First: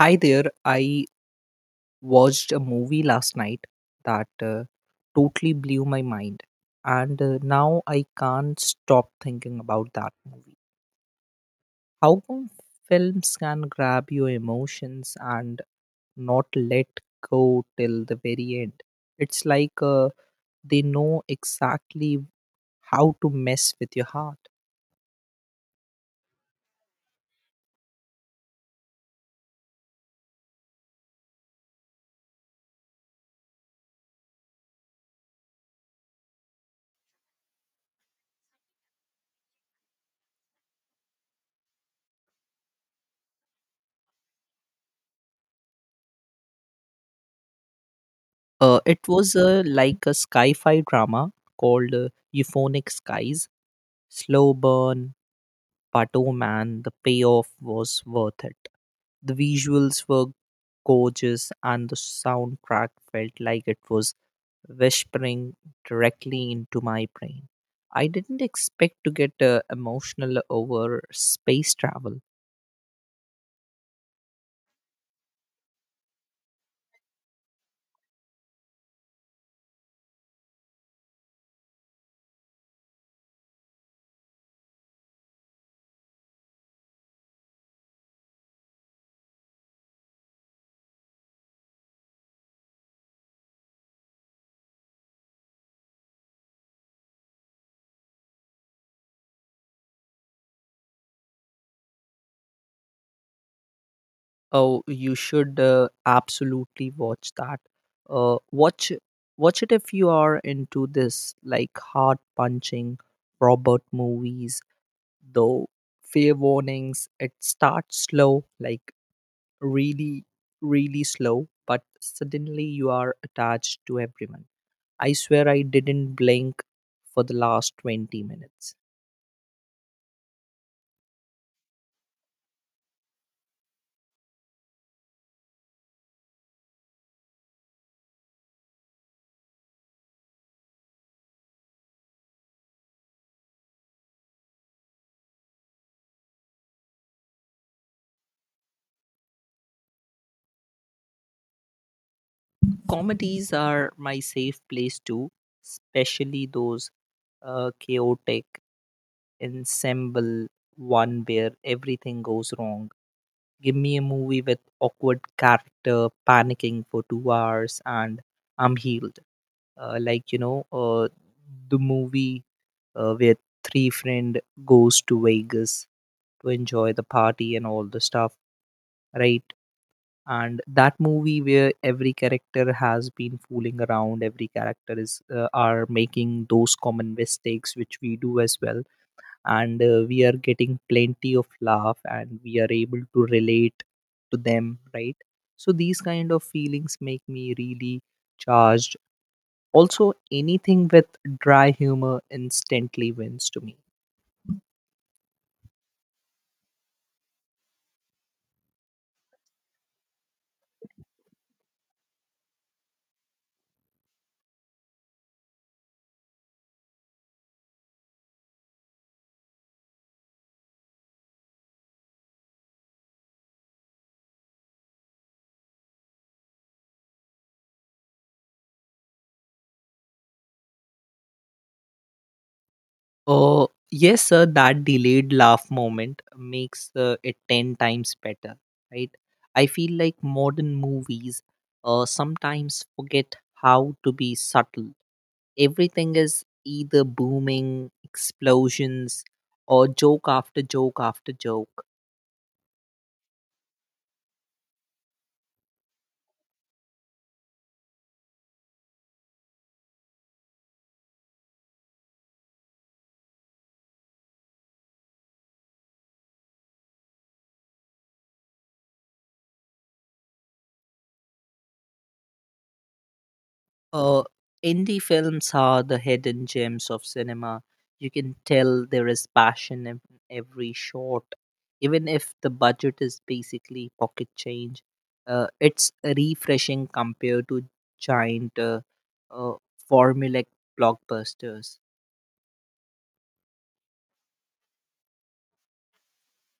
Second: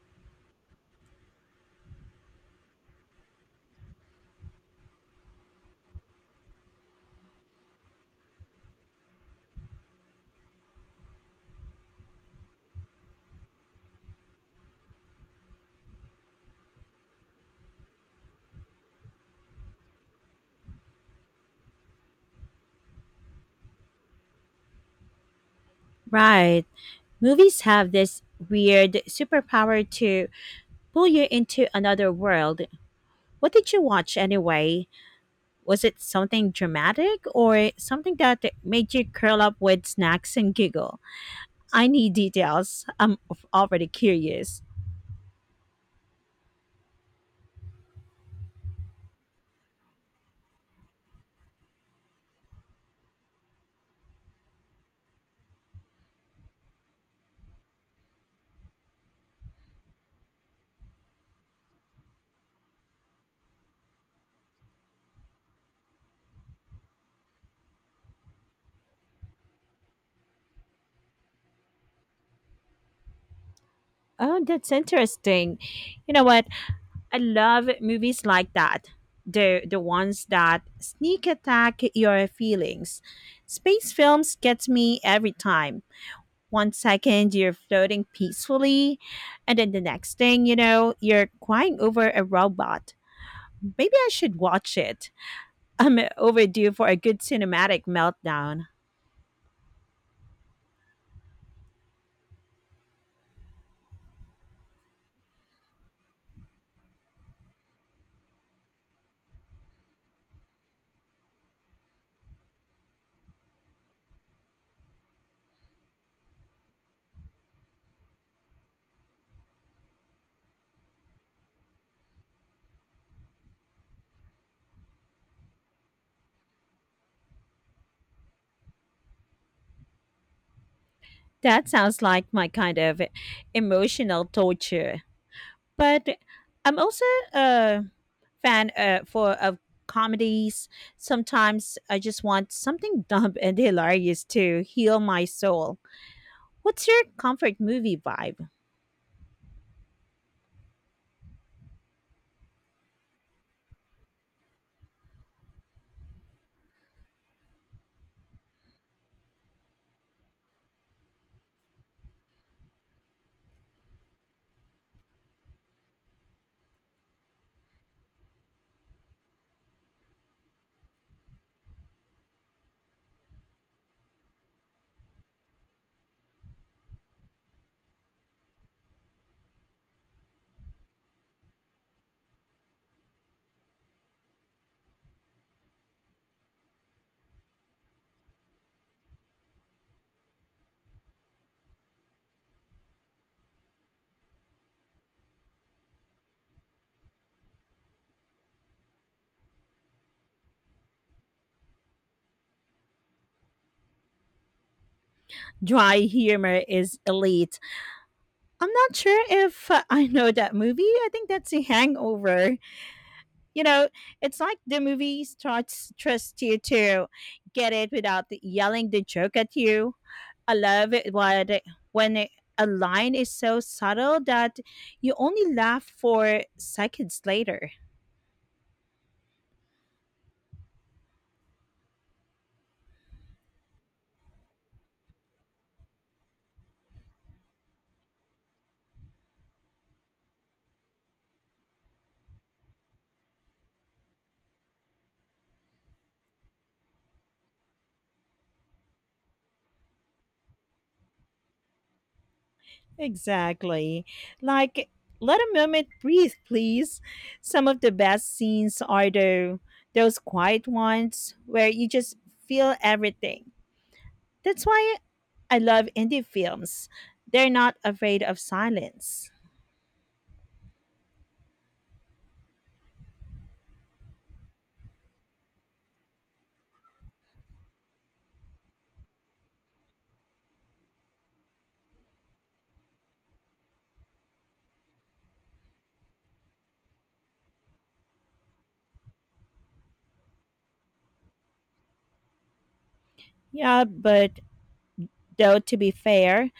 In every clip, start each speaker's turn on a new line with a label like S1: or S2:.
S1: Hi there. I watched a movie last night that totally blew my mind. And now I can't stop thinking about that movie. How come films can grab your emotions and not let go till the very end? It's like they know exactly how to mess with your heart.
S2: Right. Movies have this weird superpower to pull you into another world. What did you watch anyway? Was it something dramatic or something that made you curl up with snacks and giggle? I need details. I'm already curious.
S1: It was like a sci fi drama called Euphonic Skies, slow burn. But oh man, the payoff was worth it. The visuals were gorgeous, and the soundtrack felt like it was whispering directly into my brain. I didn't expect to get emotional over space travel.
S2: Oh, that's interesting. You know what? I love movies like that. The ones that sneak attack your feelings. Space films gets me every time one second you're floating peacefully, and then the next thing you know, you're crying over a robot. Maybe I should watch it. I'm overdue for a good cinematic meltdown.
S1: Oh, you should absolutely watch that. Uh, watch watch it if you are into this like heart punching robot movies, though fair warnings, it starts slow, like really really slow, but suddenly you are attached to everyone. I swear I didn't blink for the last 20 minutes.
S2: That sounds like my kind of emotional torture. But I'm also uh, fan for of comedies. Sometimes I just want something dumb and hilarious to heal my soul. What's your comfort movie vibe?
S1: Comedies are my safe place too, especially those chaotic ensemble one where everything goes wrong. Give me a movie with awkward character panicking for 2 hours and I'm healed. uh, like you know uh, the movie where three friend goes to Vegas to enjoy the party and all the stuff, right? And that movie where every character has been fooling around, every character is are making those common mistakes which we do as well, and we are getting plenty of laugh and we are able to relate to them, right? So these kind of feelings make me really charged. Also, anything with dry humor instantly wins to me.
S2: Dry humor is elite. I'm not sure if I know that movie. I think that's a hangover. You know, it's like the movie starts trust you to get it without yelling the joke at you. I love it when it- a line is so subtle that you only laugh for seconds later.
S1: Yes, sir, that delayed laugh moment makes it 10 times better, right? I feel like modern movies sometimes forget how to be subtle. Everything is either booming, explosions, or joke after joke after joke.
S2: Exactly. Like, let a moment breathe, please. Some of the best scenes are the those quiet ones where you just feel everything. That's why I love indie films. They're not afraid of silence.
S1: Uh, Indie films are the hidden gems of cinema. You can tell there is passion in every shot, even if the budget is basically pocket change. It's refreshing compared to giant uh, formulaic blockbusters.
S2: Yeah, but though to be fair,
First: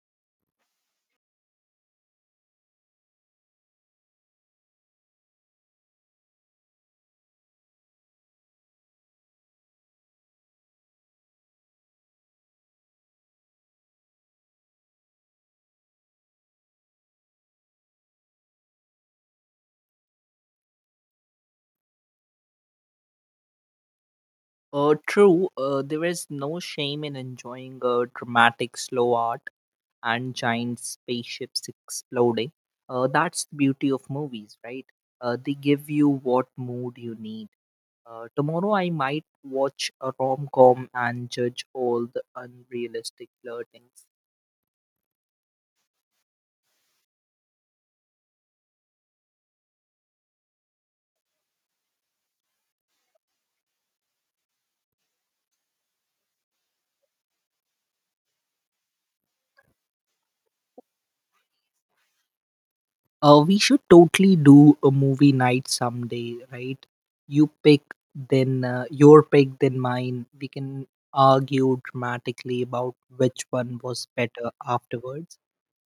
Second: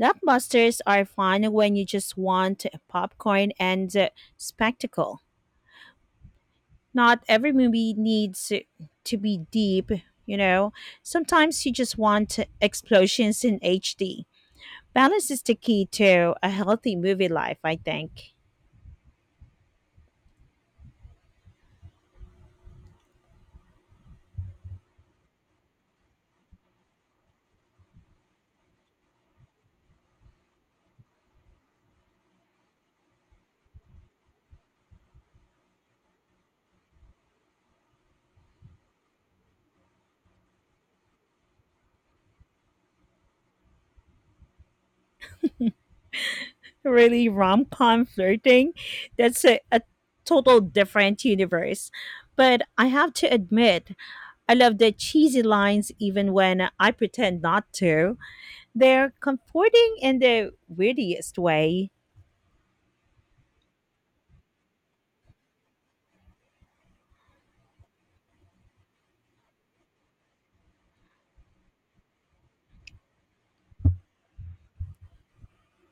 S2: blockbusters are fun when you just want popcorn and spectacle. Not every movie needs to be deep, you know. Sometimes you just want explosions in HD. Balance is the key to a healthy movie life, I think.
S1: True, there is no shame in enjoying a dramatic slow art and giant spaceships exploding. That's the beauty of movies, right? They give you what mood you need. Tomorrow, I might watch a rom com and judge all the unrealistic flirtings.
S2: Really, rom com flirting? That's a total different universe. But I have to admit, I love the cheesy lines even when I pretend not to. They're comforting in the weirdest way.
S1: We should totally do a movie night someday, right? You pick, your pick, then mine. We can argue dramatically about which one was better afterwards.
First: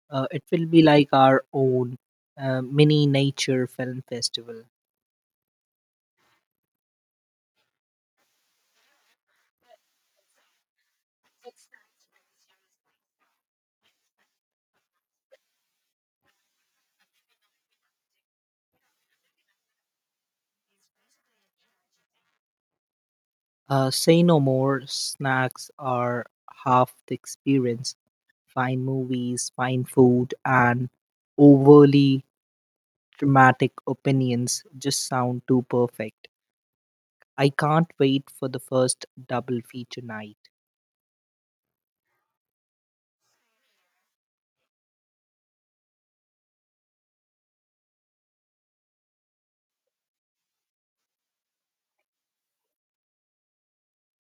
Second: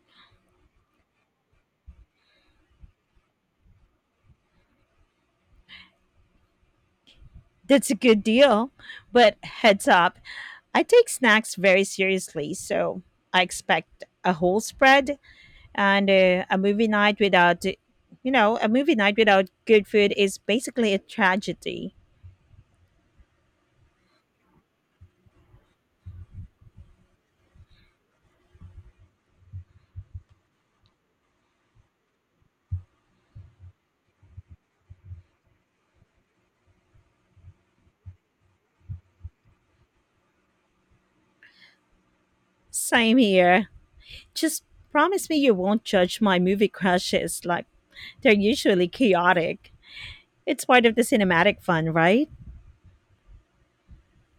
S1: It will be like our own mini nature film festival.
S2: That's a good deal. But heads up, I take snacks very seriously, so I expect a whole spread, and a movie night without good food is basically a tragedy.
S1: Say no more, snacks are half the experience. Fine movies, fine food, and overly dramatic opinions just sound too perfect. I can't wait for the first double feature night.
S2: Same here. Just promise me you won't judge my movie crushes. Like, they're usually chaotic. It's part of the cinematic fun, right?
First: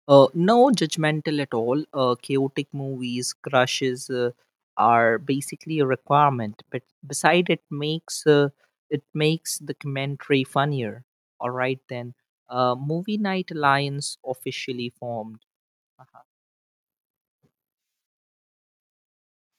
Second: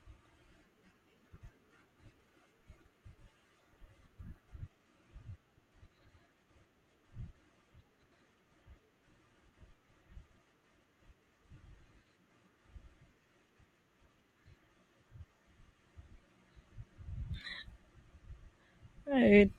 S1: No judgmental at all. Chaotic movies, crushes are basically a requirement. But beside, it makes the commentary funnier. All right then. Movie Night Alliance officially formed.
S2: Right.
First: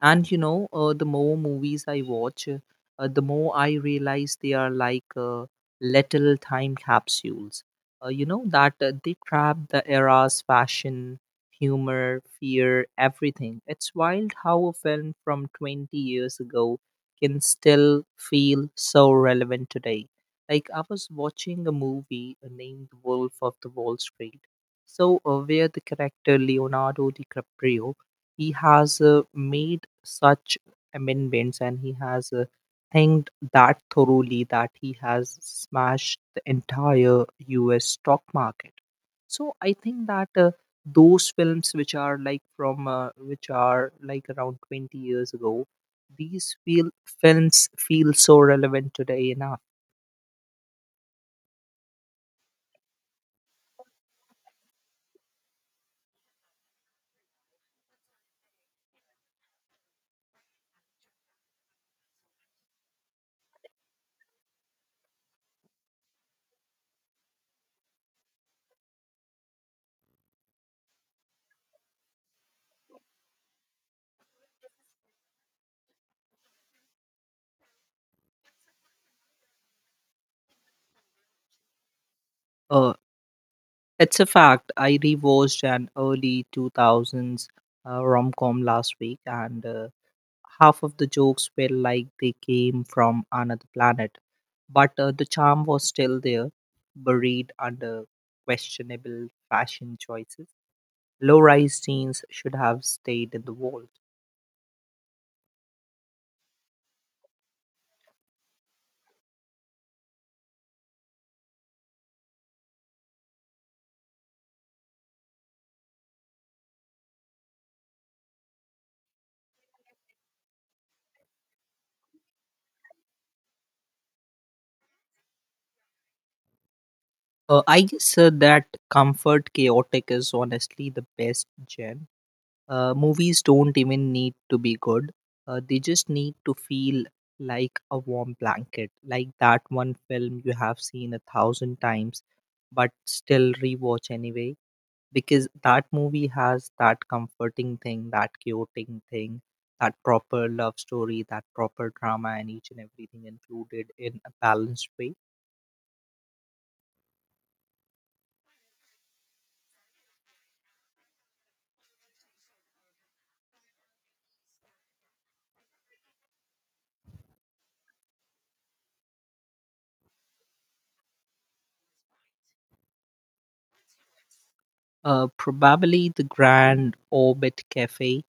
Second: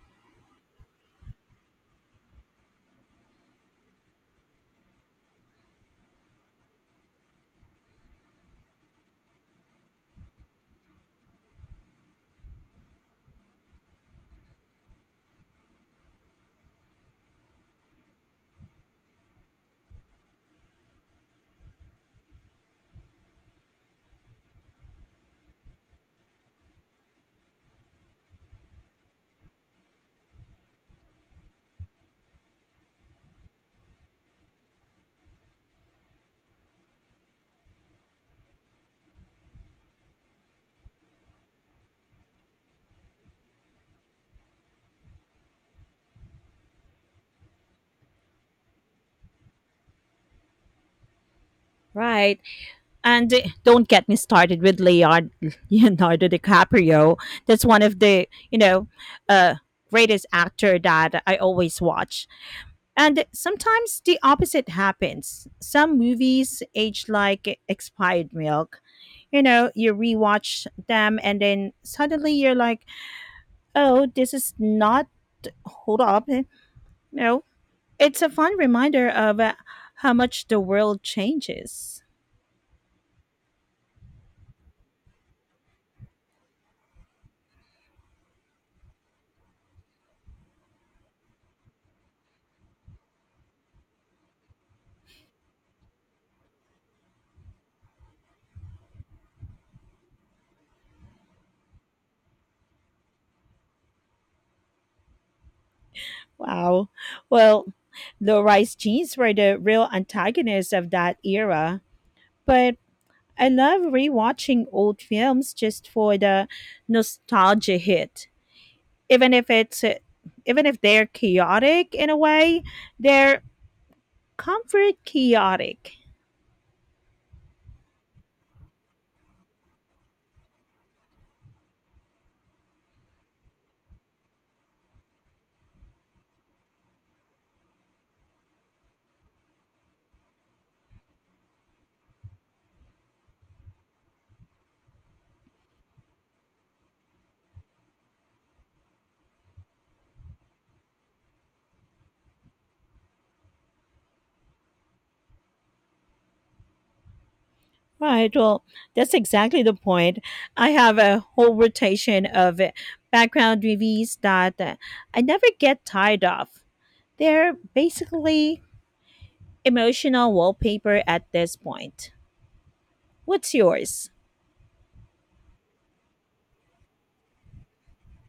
S1: And you know, the more movies I watch, the more I realize they are like little time capsules. You know, that They trap the era's fashion, humor, fear, everything. It's wild how a film from 20 years ago can still feel so relevant today. Like, I was watching a movie named Wolf of the Wall Street. So, where the character Leonardo DiCaprio, he has made such amendments and he has think that thoroughly that he has smashed the entire US stock market. So I think that those films which are like around 20 years ago, these feel films feel so relevant today enough.
S2: Right. And don't get me started with Leonardo DiCaprio. That's one of the, uh, greatest actor that I always watch. And sometimes the opposite happens. Some movies age like expired milk. You know, you rewatch them and then suddenly you're like, oh, this is not, hold up. No, it's a fun reminder of how much the world changes.
S1: Uh, it's a fact. I rewatched an early 2000s rom com last week and. Half of the jokes were like they came from another planet, but the charm was still there, buried under questionable fashion choices. Low rise jeans should have stayed in the vault.
S2: Wow. Well, low rise jeans were the real antagonists of that era. But I love rewatching old films just for the nostalgia hit. Even if it's uh, Even if they're chaotic in a way, they're comfort chaotic.
S1: I guess that comfort chaotic is honestly the best gen. Movies don't even need to be good. They just need to feel like a warm blanket, like that one film you have seen a thousand times, but still rewatch anyway, because that movie has that comforting thing, that chaotic thing, that proper love story, that proper drama, and each and everything included in a balanced way.
S2: Right. Well, that's exactly the point. I have a whole rotation of background movies that I never get tired of. They're basically emotional wallpaper at this point. What's yours?
S1: Probably the Grand Orbit Cafe.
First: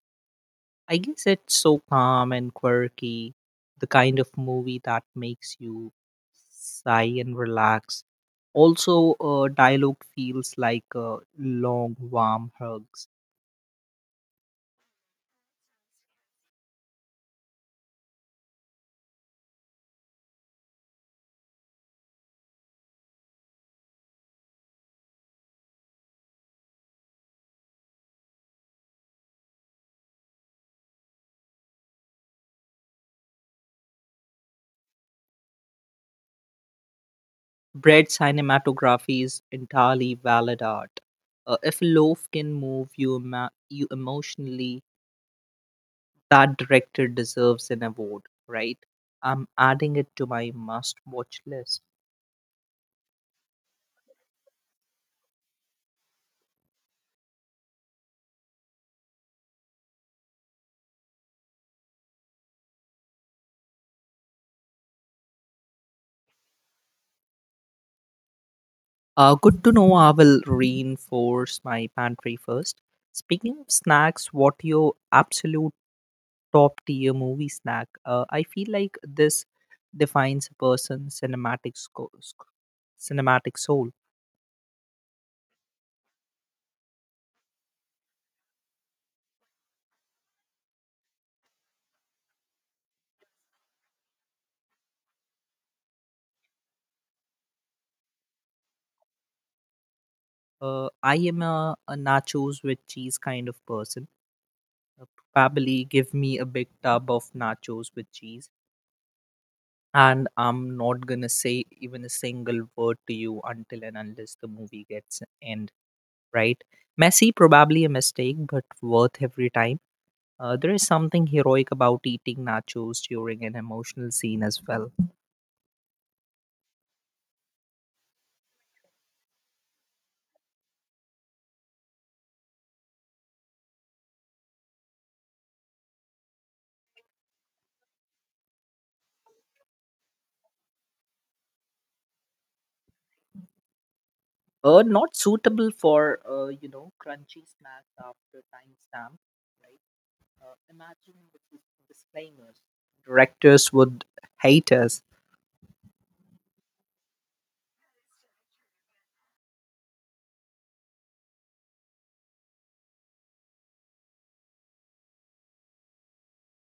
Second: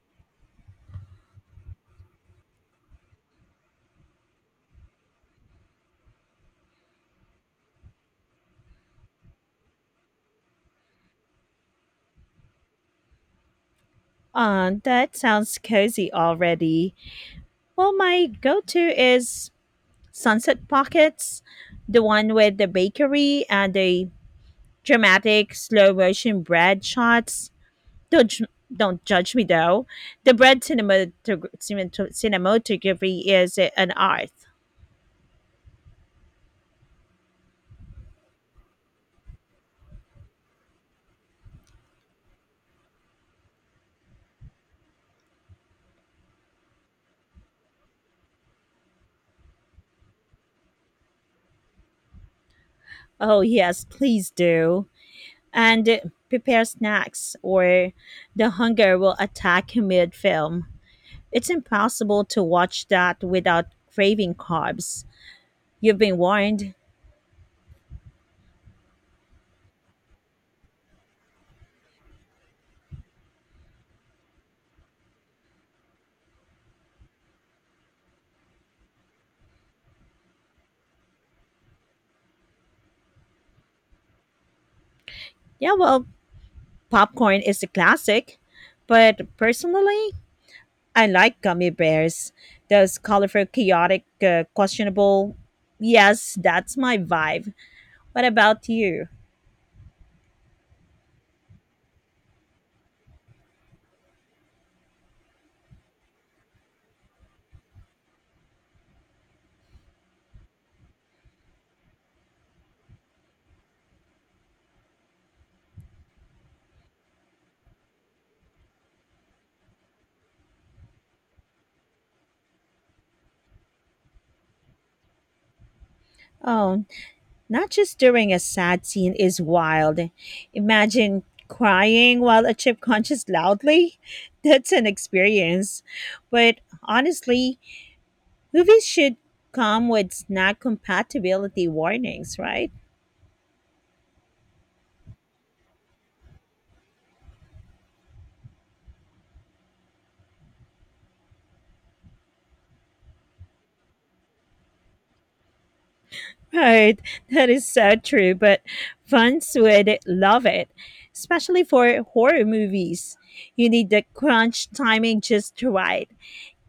S1: I guess it's so calm and quirky, the kind of movie that makes you sigh and relax. Also, dialogue feels like long, warm hugs.
S2: That sounds cozy already. Well, my go to is Sunset Pockets, the one with the bakery and the dramatic slow motion bread shots. Don't, ju- don't judge me though. The bread cinematography is an art.
S1: Bread cinematography is entirely valid art. If a loaf can move you emotionally, that director deserves an award, right? I'm adding it to my must watch list.
S2: Oh, yes, please do. And prepare snacks, or the hunger will attack mid film. It's impossible to watch that without craving carbs. You've been warned.
S1: Good to know. I will reinforce my pantry first. Speaking of snacks, what your absolute top tier movie snack? I feel like this defines a person's cinematic soul.
S2: Yeah, well, popcorn is a classic, but personally, I like gummy bears. Those colorful, chaotic, questionable. Yes, that's my vibe. What about you?
S1: I am a nachos with cheese kind of person. Uh, Probably give me a big tub of nachos with cheese, and I'm not gonna say even a single word to you until and unless the movie gets end, right? Messy, probably a mistake, but worth every time. There is something heroic about eating nachos during an emotional scene as well.
S2: Oh, not just during a sad scene is wild. Imagine crying while a chip crunches loudly. That's an experience. But honestly, movies should come with snack compatibility warnings, right?
S1: Not suitable for you know crunchy snacks after timestamp, right? Uh, imagine with disclaimers. Directors would hate us.
S2: Right, that is so true, but fans would love it, especially for horror movies. You need the crunch timing just right.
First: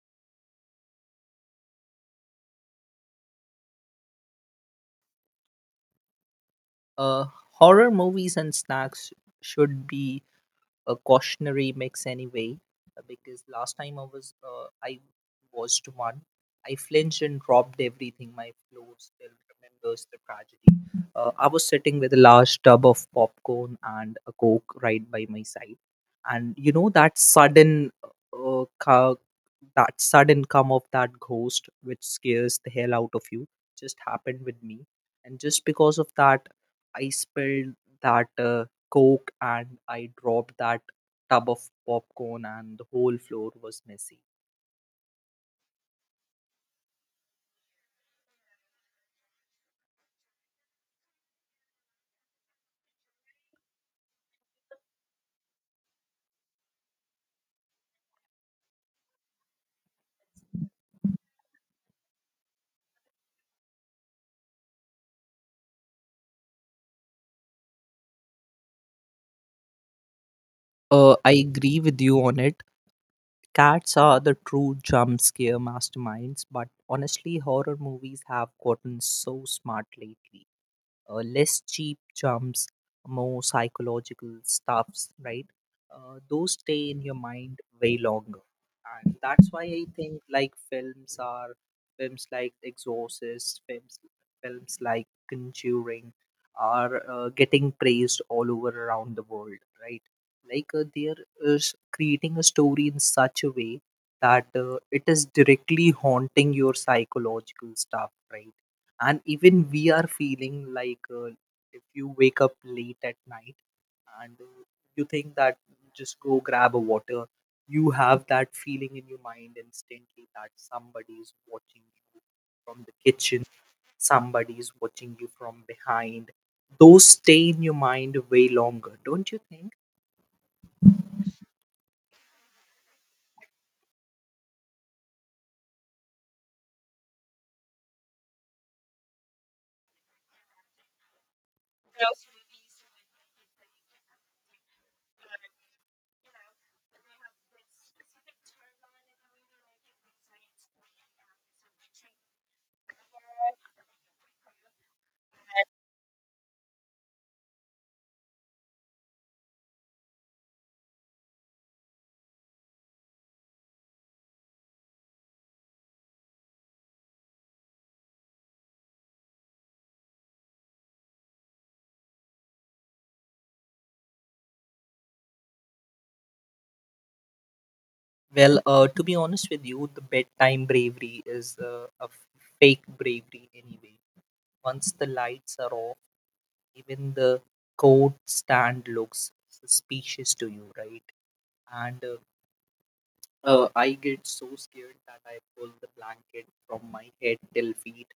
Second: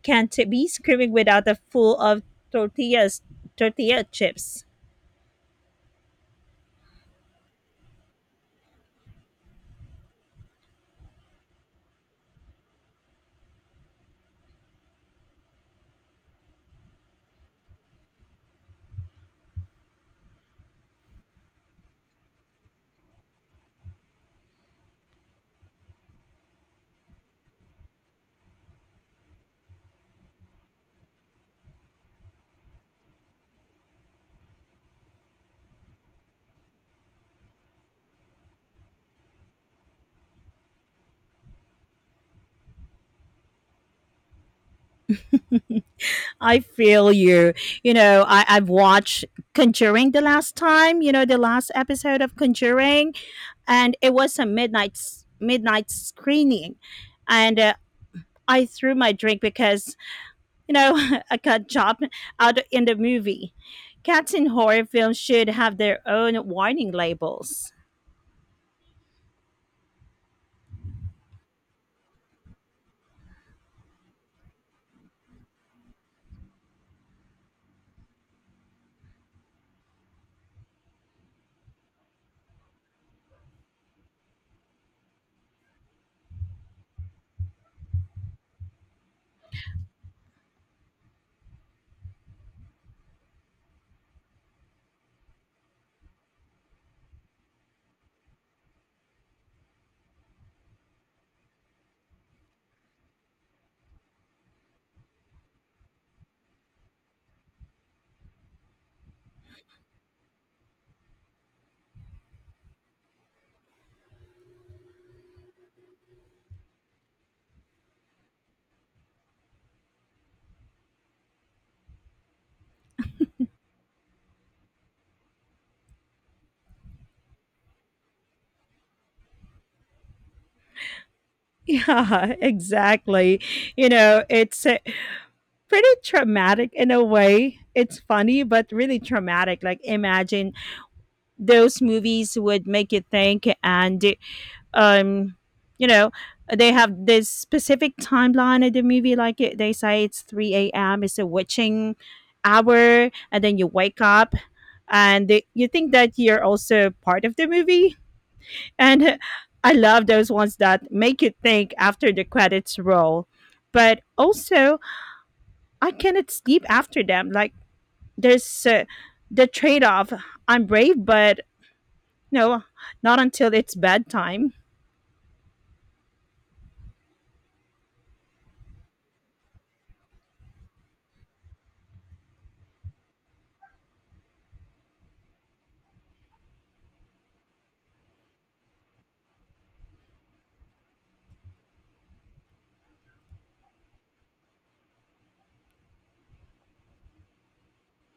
S2: Can't be screaming without a full of tortillas, tortilla chips.
S1: Uh, Horror movies and snacks should be a cautionary mix anyway, because last time I watched one, I flinched and dropped everything. My floor still remembers the tragedy. I was sitting with a large tub of popcorn and a Coke right by my side, and you know that that sudden come of that ghost which scares the hell out of you just happened with me, and just because of that I spilled that Coke and I dropped that tub of popcorn and the whole floor was messy.
S2: I feel you. You know, I've watched Conjuring the last time, you know, the last episode of Conjuring, and it was a midnight screening, and I threw my drink because you know I got jumped out in the movie. Cats in horror films should have their own warning labels.
S1: I agree with you on it. Cats are the true jump scare masterminds, but honestly, horror movies have gotten so smart lately. Less cheap jumps, more psychological stuffs, right? Those stay in your mind way longer. And that's why I think like films like Exorcist, films like Conjuring are getting praised all over around the world, right? Like they are creating a story in such a way that it is directly haunting your psychological stuff, right? And even we are feeling like if you wake up late at night and you think that just go grab a water, you have that feeling in your mind instantly that somebody is watching you from the kitchen, somebody is watching you from behind. Those stay in your mind way longer, don't you think?
S2: Yeah, exactly. You know, it's pretty traumatic in a way. It's funny, but really traumatic. Like, imagine, those movies would make you think, and um you know they have this specific timeline of the movie, they say it's 3 a.m., it's a witching hour, and then you wake up, and you think that you're also part of the movie, and I love those ones that make you think after the credits roll. But also, I cannot sleep after them. Like, there's the trade-off. I'm brave, but no, not until it's bedtime.
S1: Well, to be honest with you, the bedtime bravery is fake bravery anyway. Once the lights are off, even the coat stand looks suspicious to you, right? And I get so scared that I pull the blanket from my head till feet,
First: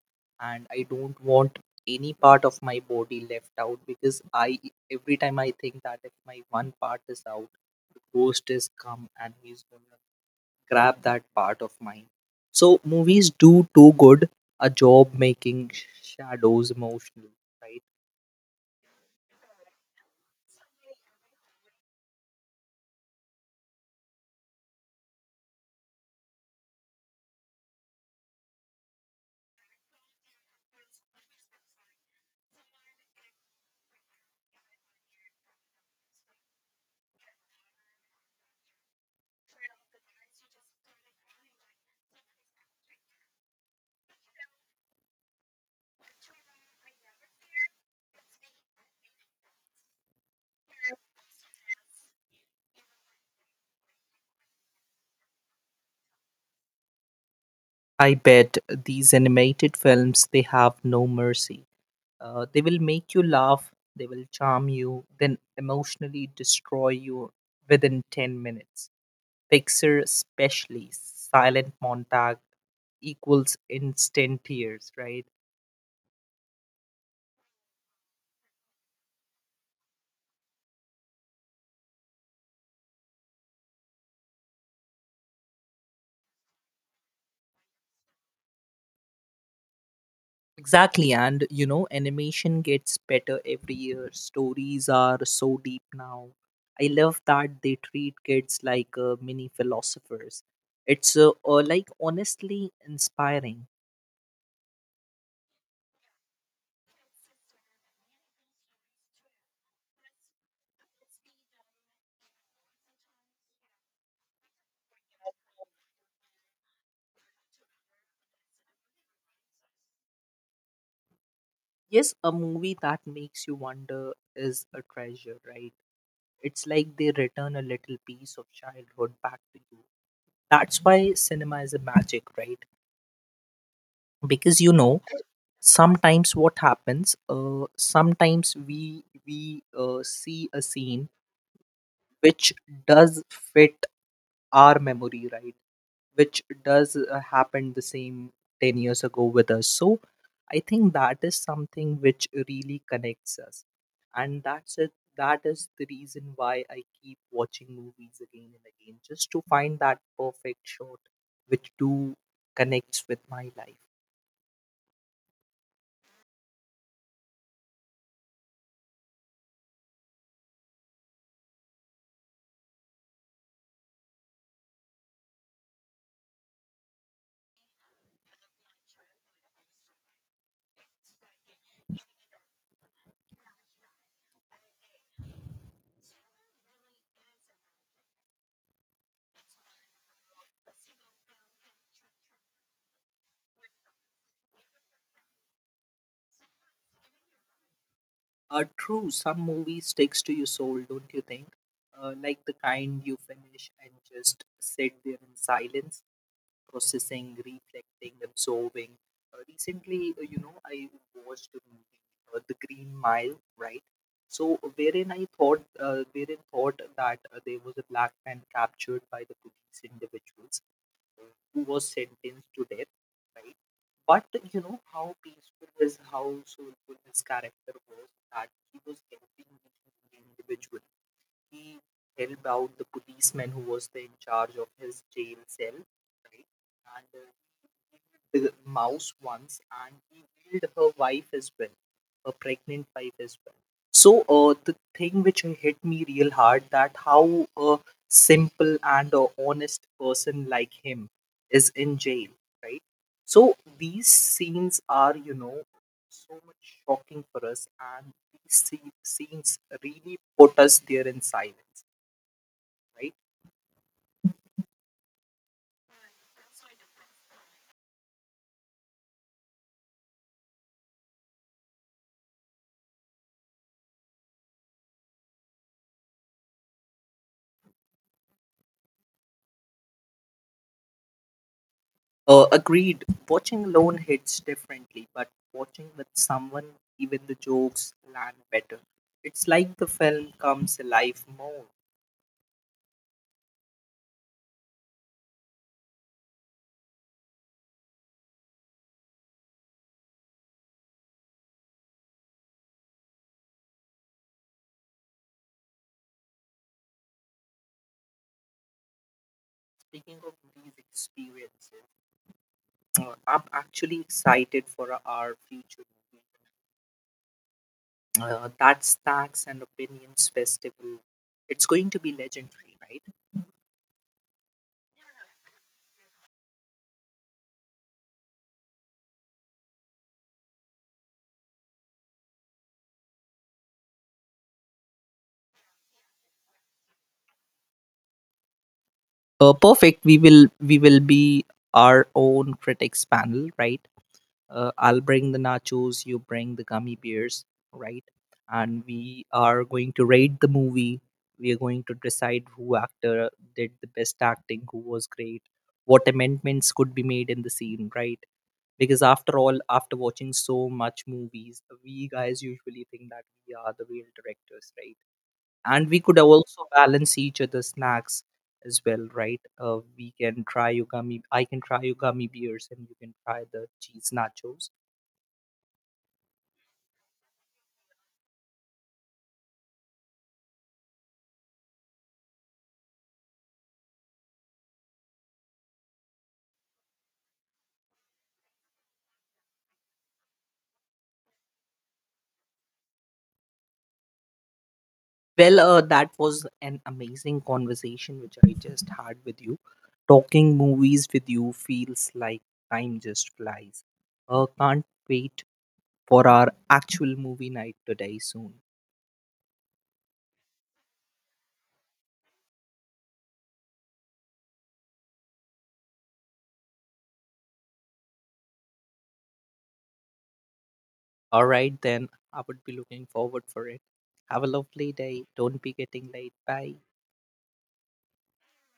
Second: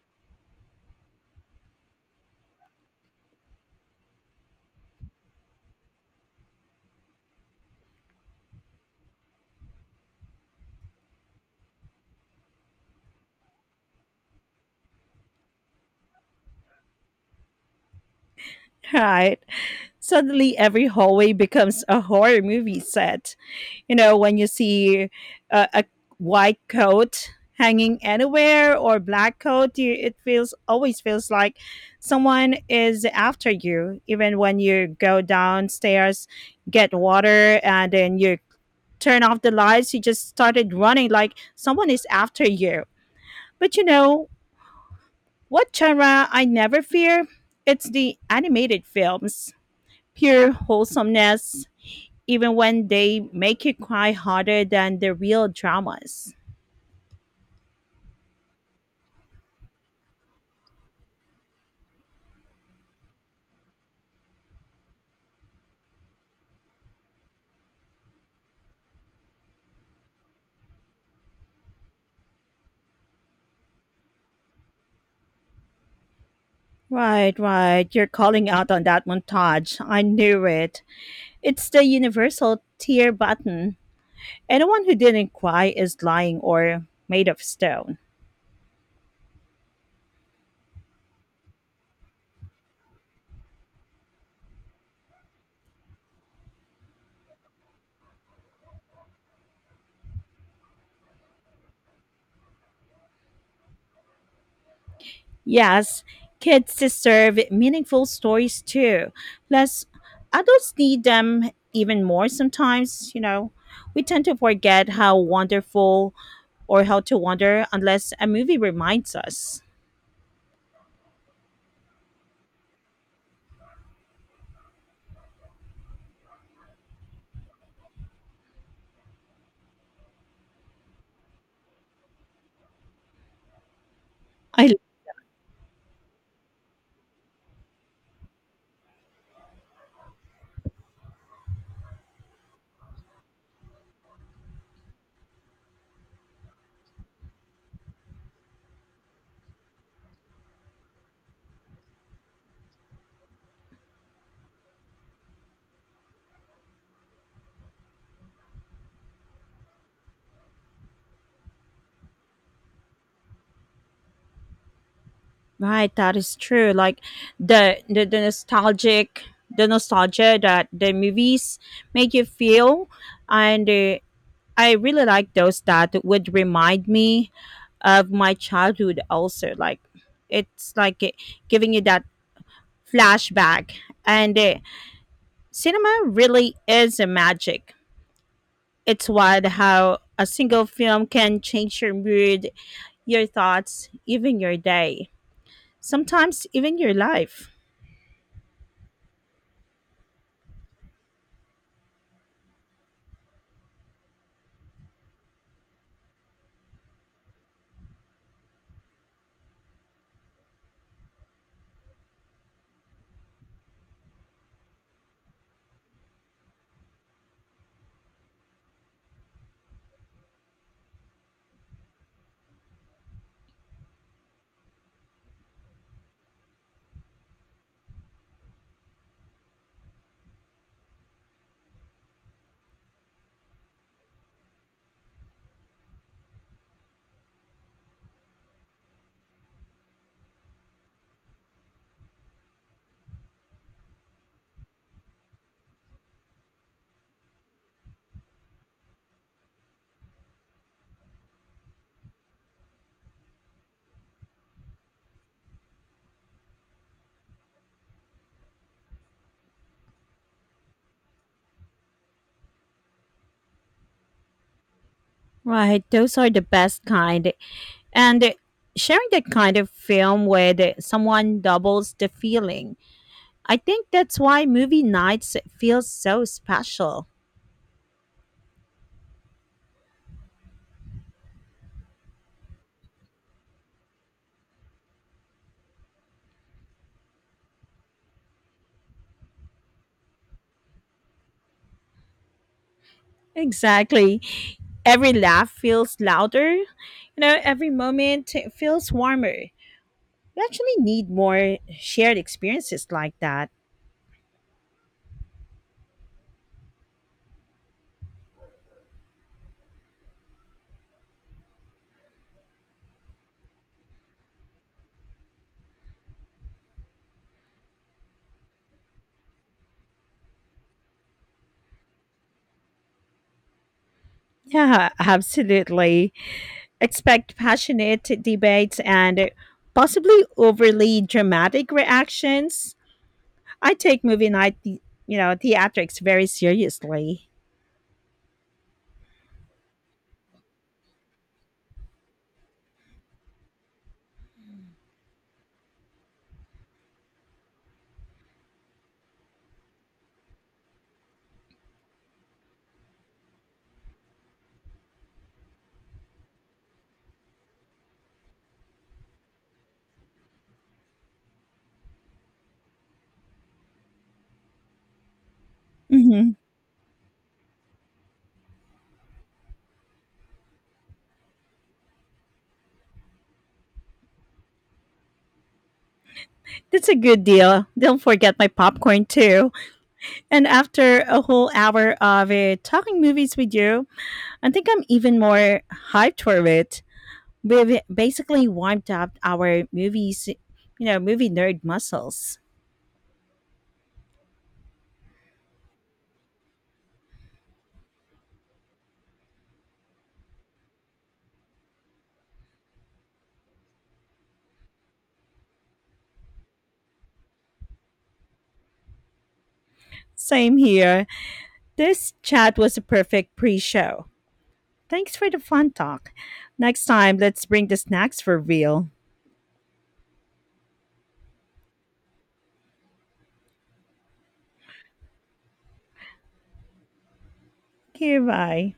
S1: and I don't want any part of my body left out, because I every time I think that if my one part is out, the ghost is come and he's gonna grab that part of mine. So movies do too good a job making shadows emotional, right?
S2: Right. Suddenly, every hallway becomes a horror movie set. You know, when you see a white coat hanging anywhere, or black coat, it feels always feels like someone is after you. Even when you go downstairs, get water, and then you turn off the lights, you just started running like someone is after you. But you know, what genre I never fear? It's the animated films. Pure wholesomeness, even when they make you cry harder than the real dramas.
S1: I bet these animated films they have no mercy. They will make you laugh, they will charm you, then emotionally destroy you within 10 minutes. Pixar especially silent montage equals instant tears, right?
S2: Right, right. You're calling out on that montage. I knew it. It's the universal tear button. Anyone who didn't cry is lying or made of stone.
S1: Exactly, and you know, animation gets better every year. Stories are so deep now. I love that they treat kids like mini philosophers. It's like honestly inspiring.
S2: Yes, kids deserve meaningful stories too. Plus, adults need them even more sometimes. We tend to forget how wonderful or how to wonder unless a movie reminds us.
S1: Yes, a movie that makes you wonder is a treasure, right? It's like they return a little piece of childhood back to you. That's why cinema is a magic, right? Because you
S2: I
S1: know, sometimes what happens, sometimes we see a scene which does fit our memory, right? Which does happen the same 10 years ago with us. So I think that is something which really connects us, and that's it. That is the reason why I keep watching movies again and again, just to find that perfect shot which do connects with my life.
S2: Right, that is true. Like, the the, the nostalgic the nostalgia that the movies make you feel. And I really like those that would remind me of my childhood also, like it's like it- giving you that flashback. And cinema really is a magic. It's wild how a single film can change your mood, your thoughts, even your day, sometimes even your life.
S1: True, some movie sticks to your soul, don't you think? Like the kind you finish and just sit there in silence, processing, reflecting, absorbing. Recently, you know, I watched a movie, The Green Mile, right? So, wherein thought that there was a black man captured by the police individuals, uh, who was sentenced to death, right? But you know how peaceful his, how soulful his character was, that he was helping each individual. He helped out the policeman who was the in charge of his jail cell, right? And he killed the mouse once, and he killed her wife as well, her pregnant wife as well. So the thing which hit me real hard that how a simple and a honest person like him is in jail, right? So these scenes are, you know, so much shocking for us, and these scenes really put us there in silence, right?
S2: Right, those are the best kind, and sharing that kind of film with someone doubles the feeling. I think that's why movie nights feels so special.
S1: Agreed. Watching alone hits differently, but watching with someone, even the jokes land better. It's like the film comes alive more.
S2: Exactly. Every laugh feels louder. You know, every moment feels warmer. We actually need more shared experiences like that.
S1: Speaking of these experiences, I'm actually excited for our future movie. That Stacks and Opinions Festival. It's going to be legendary, right?
S2: Yeah, absolutely. Expect passionate debates and possibly overly dramatic reactions. I take movie night, theatrics very seriously.
S1: Perfect, we will be our own critics panel, right? I'll bring the nachos, you bring the gummy bears, right? And we are going to rate the movie, we are going to decide who actor did the best acting, who was great, what amendments could be made in the scene, right? Because after all, after watching so much movies, we guys usually think that we are the real directors, right? And we could
S2: Hmm.
S1: also balance each other's snacks as well, right? We can try yugami, I can try yugami beers and you can try the cheese nachos.
S2: That's a good deal. Don't forget my popcorn too. And after a whole hour of talking movies with you, I think I'm even more hyped for it. We've basically warmed up our movie nerd muscles.
S1: Well, that was an amazing conversation which I just had with you. Talking movies with you feels like time just flies. Can't wait for our actual movie night today soon.
S2: Same here. This chat was a perfect pre show. Thanks for the fun talk. Next time, let's bring the snacks for real.
S1: All right then, I would be looking forward for it. Have a lovely day. Don't be getting late. Bye.
S2: Okay, bye.